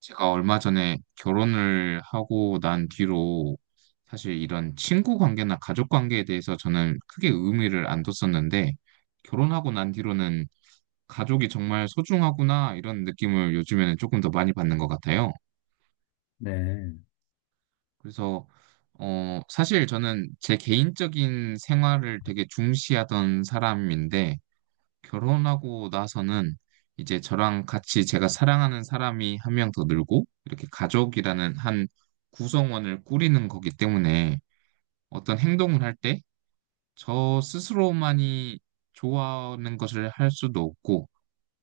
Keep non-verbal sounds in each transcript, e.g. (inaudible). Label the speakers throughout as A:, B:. A: 제가 얼마 전에 결혼을 하고 난 뒤로 사실 이런 친구 관계나 가족 관계에 대해서 저는 크게 의미를 안 뒀었는데, 결혼하고 난 뒤로는 가족이 정말 소중하구나, 이런 느낌을 요즘에는 조금 더 많이 받는 것 같아요.
B: 네.
A: 그래서 사실 저는 제 개인적인 생활을 되게 중시하던 사람인데, 결혼하고 나서는 이제 저랑 같이 제가 사랑하는 사람이 한 명 더 늘고, 이렇게 가족이라는 한 구성원을 꾸리는 거기 때문에 어떤 행동을 할 때 저 스스로만이 좋아하는 것을 할 수도 없고,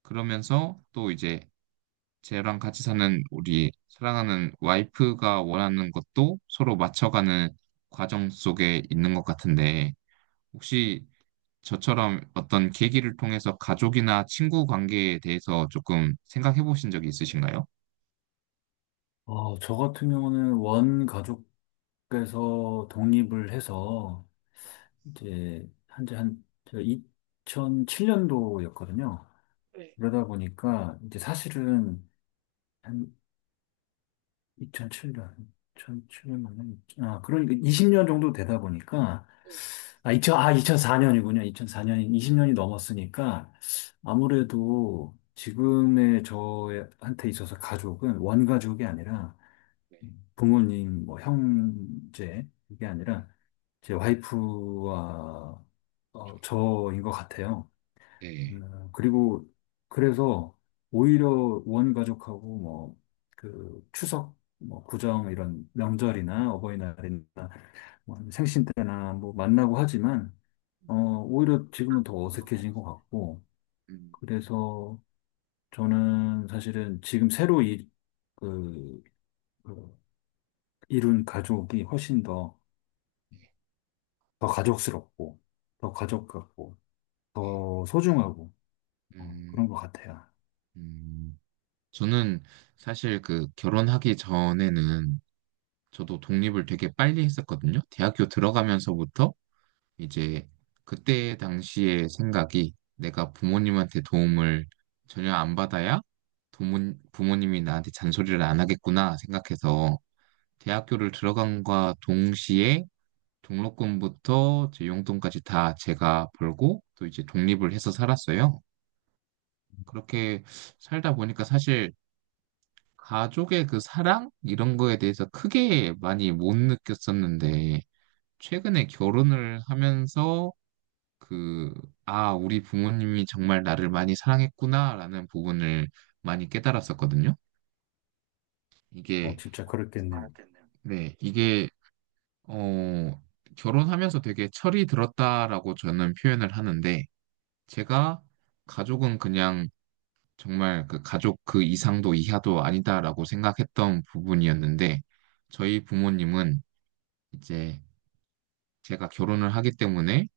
A: 그러면서 또 이제 저랑 같이 사는 우리 사랑하는 와이프가 원하는 것도 서로 맞춰가는 과정 속에 있는 것 같은데, 혹시 저처럼 어떤 계기를 통해서 가족이나 친구 관계에 대해서 조금 생각해 보신 적이 있으신가요?
B: 저 같은 경우는 원 가족께서 독립을 해서 이제 한지 한 2007년도였거든요. 그러다 보니까 이제 사실은 한 2007년, 2007년 맞나요? 아, 그러니까 20년 정도 되다 보니까 아, 2 0 0 아, 2004년이군요. 2004년, 20년이 넘었으니까 아무래도 지금의 저한테 있어서 가족은 원가족이 아니라 부모님, 뭐 형제 이게 아니라 제 와이프와 저인 것 같아요.
A: 네.
B: 그리고 그래서 오히려 원가족하고 뭐 그 추석, 뭐 구정 이런
A: 음,
B: 명절이나 어버이날이나 뭐 생신 때나 뭐 만나고 하지만 오히려 지금은 더 어색해진 것 같고,
A: 네.
B: 그래서 저는 사실은 지금 새로 이, 그, 그 이룬 가족이 훨씬 더 가족스럽고, 더 가족 같고,
A: 네.
B: 더 소중하고,
A: 음,
B: 그런 것 같아요.
A: 음, 저는 사실 그 결혼하기 전에는 저도 독립을 되게 빨리 했었거든요. 대학교 들어가면서부터 이제 그때 당시의 생각이, 내가 부모님한테 도움을 전혀 안 받아야 부모님이 나한테 잔소리를 안 하겠구나 생각해서 대학교를 들어간과 동시에 등록금부터 제 용돈까지 다 제가 벌고, 또 이제 독립을 해서 살았어요. 그렇게 살다 보니까 사실 가족의 그 사랑 이런 거에 대해서 크게 많이 못 느꼈었는데, 최근에 결혼을 하면서 그, 아, 우리 부모님이 정말 나를 많이 사랑했구나라는 부분을 많이 깨달았었거든요. 이게,
B: 진짜 그렇겠네요.
A: 네, 어, 결혼하면서 되게 철이 들었다라고 저는 표현을 하는데, 제가 가족은 그냥 정말 그 가족 그 이상도 이하도 아니다라고 생각했던 부분이었는데, 저희 부모님은 이제 제가 결혼을 하기 때문에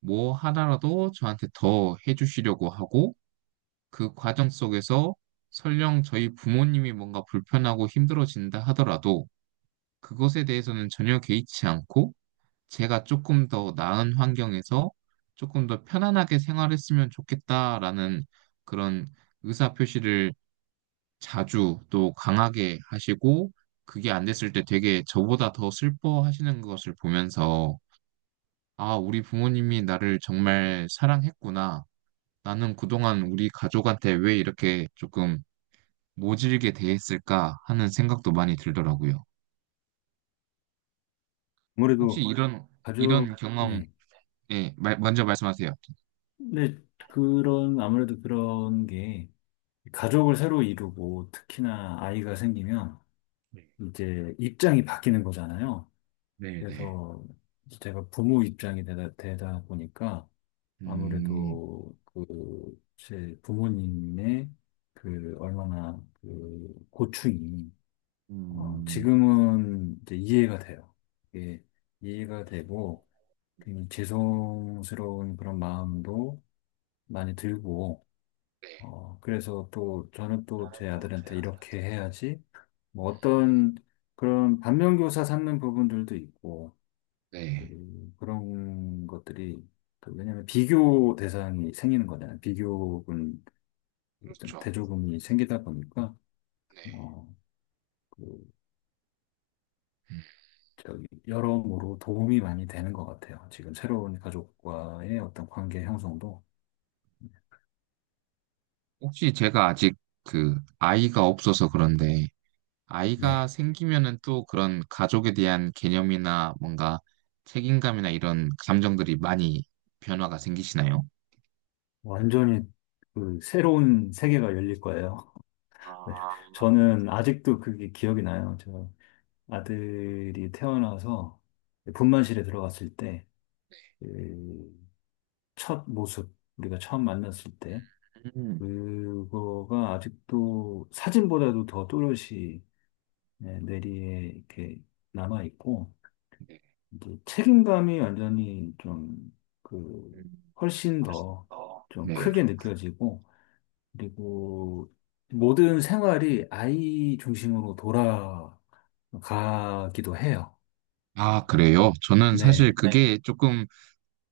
A: 뭐 하나라도 저한테 더 해주시려고 하고, 그 과정 속에서 설령 저희 부모님이 뭔가 불편하고 힘들어진다 하더라도 그것에 대해서는 전혀 개의치 않고 제가 조금 더 나은 환경에서 조금 더 편안하게 생활했으면 좋겠다라는 그런 의사 표시를 자주 또 강하게 하시고, 그게 안 됐을 때 되게 저보다 더 슬퍼하시는 것을 보면서 아, 우리 부모님이 나를 정말 사랑했구나. 나는 그동안 우리 가족한테 왜 이렇게 조금 모질게 대했을까 하는 생각도 많이 들더라고요. 혹시
B: 아무래도
A: 맞아요. 이런, 이런
B: 가족,
A: 경험,
B: 네.
A: 예, 먼저 말씀하세요.
B: 근데 아무래도 그런 게, 가족을 새로 이루고, 특히나 아이가 생기면, 이제 입장이 바뀌는 거잖아요.
A: 네네.
B: 그래서 제가 부모 입장이 되다 보니까,
A: 음,
B: 아무래도 그, 제 부모님의 그, 얼마나 그, 고충이,
A: 음,
B: 지금은 이제 이해가 돼요. 이게 이해가 되고, 굉장히 죄송스러운 그런 마음도 많이 들고,
A: 네,
B: 그래서 또 저는
A: 나
B: 또 제
A: 또
B: 아들한테
A: 야
B: 이렇게 해야지, 뭐 어떤 그런 반면교사 삼는 부분들도 있고,
A: 네,
B: 그런 것들이, 그 왜냐면 비교 대상이 생기는 거잖아요. 비교군, 어떤
A: 그렇죠.
B: 대조군이 생기다 보니까,
A: 네.
B: 어, 그
A: 음.
B: 저기 여러모로 도움이 많이 되는 것 같아요. 지금 새로운 가족과의 어떤 관계 형성도.
A: 혹시 제가 아직 그 아이가 없어서 그런데, 아이가
B: 네,
A: 생기면은 또 그런 가족에 대한 개념이나 뭔가 책임감이나 이런 감정들이 많이 변화가 생기시나요?
B: 완전히 그 새로운 세계가 열릴 거예요. (laughs) 네,
A: 아,
B: 저는 아직도 그게 기억이 나요. 저 아들이 태어나서 분만실에 들어갔을 때, 그첫 모습, 우리가 처음 만났을 때,
A: 음,
B: 그거가 아직도 사진보다도 더 또렷이, 네, 뇌리에 이렇게 남아있고,
A: 네.
B: 이제 책임감이 완전히 좀, 그,
A: 음.
B: 훨씬 더 좀
A: 네.
B: 크게 느껴지고, 그리고 모든 생활이 아이 중심으로 돌아가기도 해요.
A: 아, 그래요? 저는 사실 네.
B: 네,
A: 그게 조금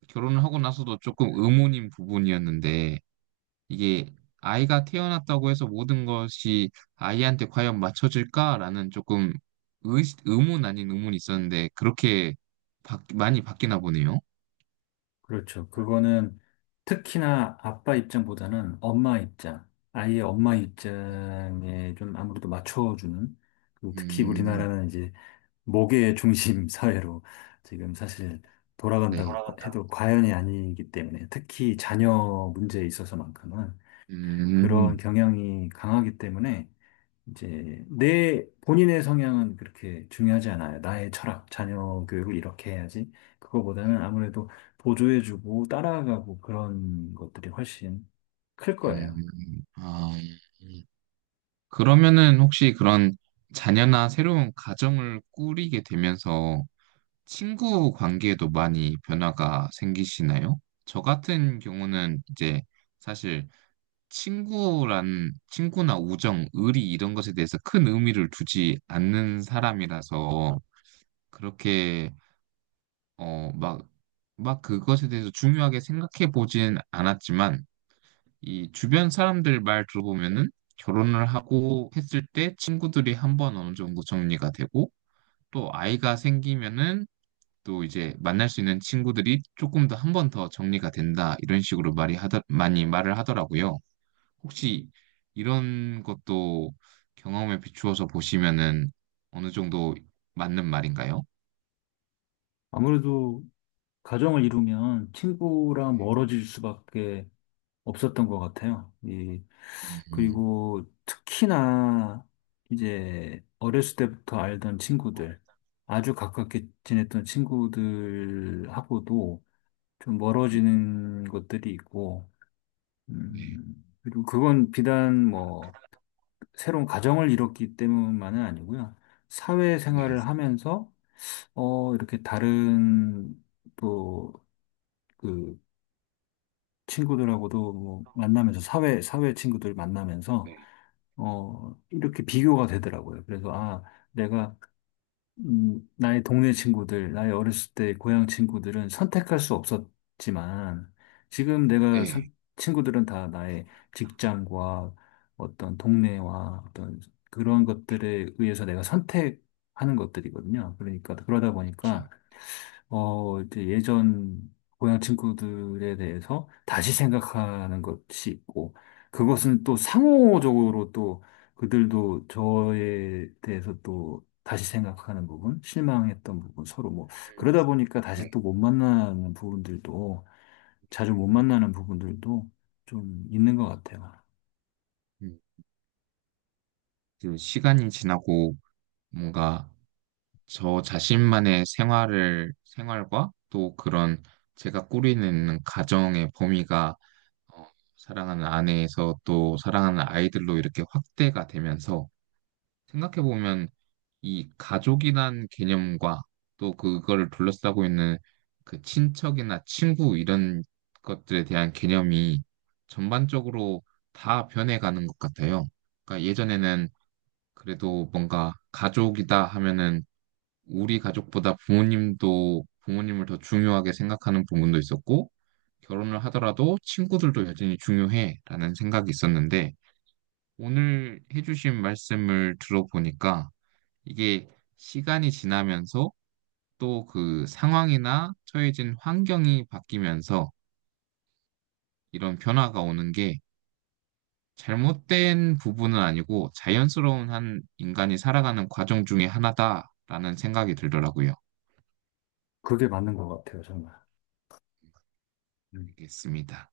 A: 결혼을 하고 나서도 조금 의문인 부분이었는데, 이게 아이가 태어났다고 해서 모든 것이 아이한테 과연 맞춰질까라는 조금 의문 아닌 의문이 있었는데, 그렇게 많이 바뀌나 보네요.
B: 그렇죠. 그거는 특히나 아빠 입장보다는 엄마 입장, 아이의 엄마 입장에 좀 아무래도 맞춰주는, 그리고 특히
A: 음,
B: 우리나라는 이제 목의 중심 (laughs) 사회로 지금 사실
A: 네.
B: 돌아간다고 해도 과연이 아니기 때문에, 특히 자녀 문제에 있어서만큼은
A: 음,
B: 그런 경향이 강하기 때문에 이제 내 본인의 성향은 그렇게 중요하지 않아요. 나의 철학, 자녀 교육을 이렇게 해야지. 그거보다는 아무래도 보조해주고 따라가고 그런 것들이 훨씬 클 거예요.
A: 아, 음. 그러면은 혹시 그런 자녀나 새로운 가정을 꾸리게 되면서 친구 관계에도 많이 변화가 생기시나요? 저 같은 경우는 이제 사실 친구나 우정, 의리 이런 것에 대해서 큰 의미를 두지 않는 사람이라서 그렇게, 어, 막, 막 그것에 대해서 중요하게 생각해 보진 않았지만 이 주변 사람들 말 들어보면은 결혼을 하고 했을 때 친구들이 한번 어느 정도 정리가 되고 또 아이가 생기면은 또 이제 만날 수 있는 친구들이 조금 더 한 번 더 정리가 된다, 이런 식으로 말이 하다 많이 말을 하더라고요. 혹시 이런 것도 경험에 비추어서 보시면은 어느 정도 맞는 말인가요?
B: 아무래도 가정을 이루면 친구랑 멀어질 수밖에 없었던 것 같아요. 이,
A: 음,
B: 그리고 특히나 이제 어렸을 때부터 알던 친구들, 아주 가깝게 지냈던 친구들하고도 좀
A: 네,
B: 멀어지는 것들이 있고,
A: 네,
B: 그리고 그건 비단 뭐 새로운 가정을 이뤘기 때문만은 아니고요.
A: 네,
B: 사회생활을 하면서 이렇게 다른 또 그 친구들하고도 뭐 만나면서 사회 친구들 만나면서
A: 네,
B: 이렇게 비교가 되더라고요. 그래서, 아, 내가, 나의 동네 친구들, 나의 어렸을 때 고향 친구들은 선택할 수 없었지만, 지금 내가
A: 네,
B: 친구들은 다 나의 직장과 어떤 동네와 어떤 그런
A: 그렇죠.
B: 것들에 의해서 내가 선택하는 것들이거든요. 그러니까, 그러다
A: 그렇죠.
B: 보니까, 이제 예전 고향 친구들에 대해서 다시 생각하는 것이 있고, 그것은 또 상호적으로 또 그들도 저에 대해서 또 다시 생각하는 부분, 실망했던 부분, 서로 뭐,
A: 음,
B: 그러다 보니까
A: 네,
B: 다시 또 못 만나는 부분들도, 자주 못
A: 음,
B: 만나는 부분들도 좀 있는 것 같아요.
A: 음. 그 시간이 지나고 뭔가 저 자신만의 생활을 생활과 또 그런 제가 꾸리는 가정의 범위가 어, 사랑하는 아내에서 또 사랑하는 아이들로 이렇게 확대가 되면서 생각해보면 이 가족이란 개념과 또 그거를 둘러싸고 있는 그 친척이나 친구 이런 것들에 대한 개념이 전반적으로 다 변해가는 것 같아요. 그러니까 예전에는 그래도 뭔가 가족이다 하면은 우리 가족보다 부모님도 부모님을 더 중요하게 생각하는 부분도 있었고, 결혼을 하더라도 친구들도 여전히 중요해라는 생각이 있었는데, 오늘 해주신 말씀을 들어보니까 이게 시간이 지나면서 또 그 상황이나 처해진 환경이 바뀌면서 이런 변화가 오는 게 잘못된 부분은 아니고 자연스러운 한 인간이 살아가는 과정 중에 하나다라는 생각이 들더라고요.
B: 그게 맞는 것 같아요, 정말. 음.
A: 알겠습니다.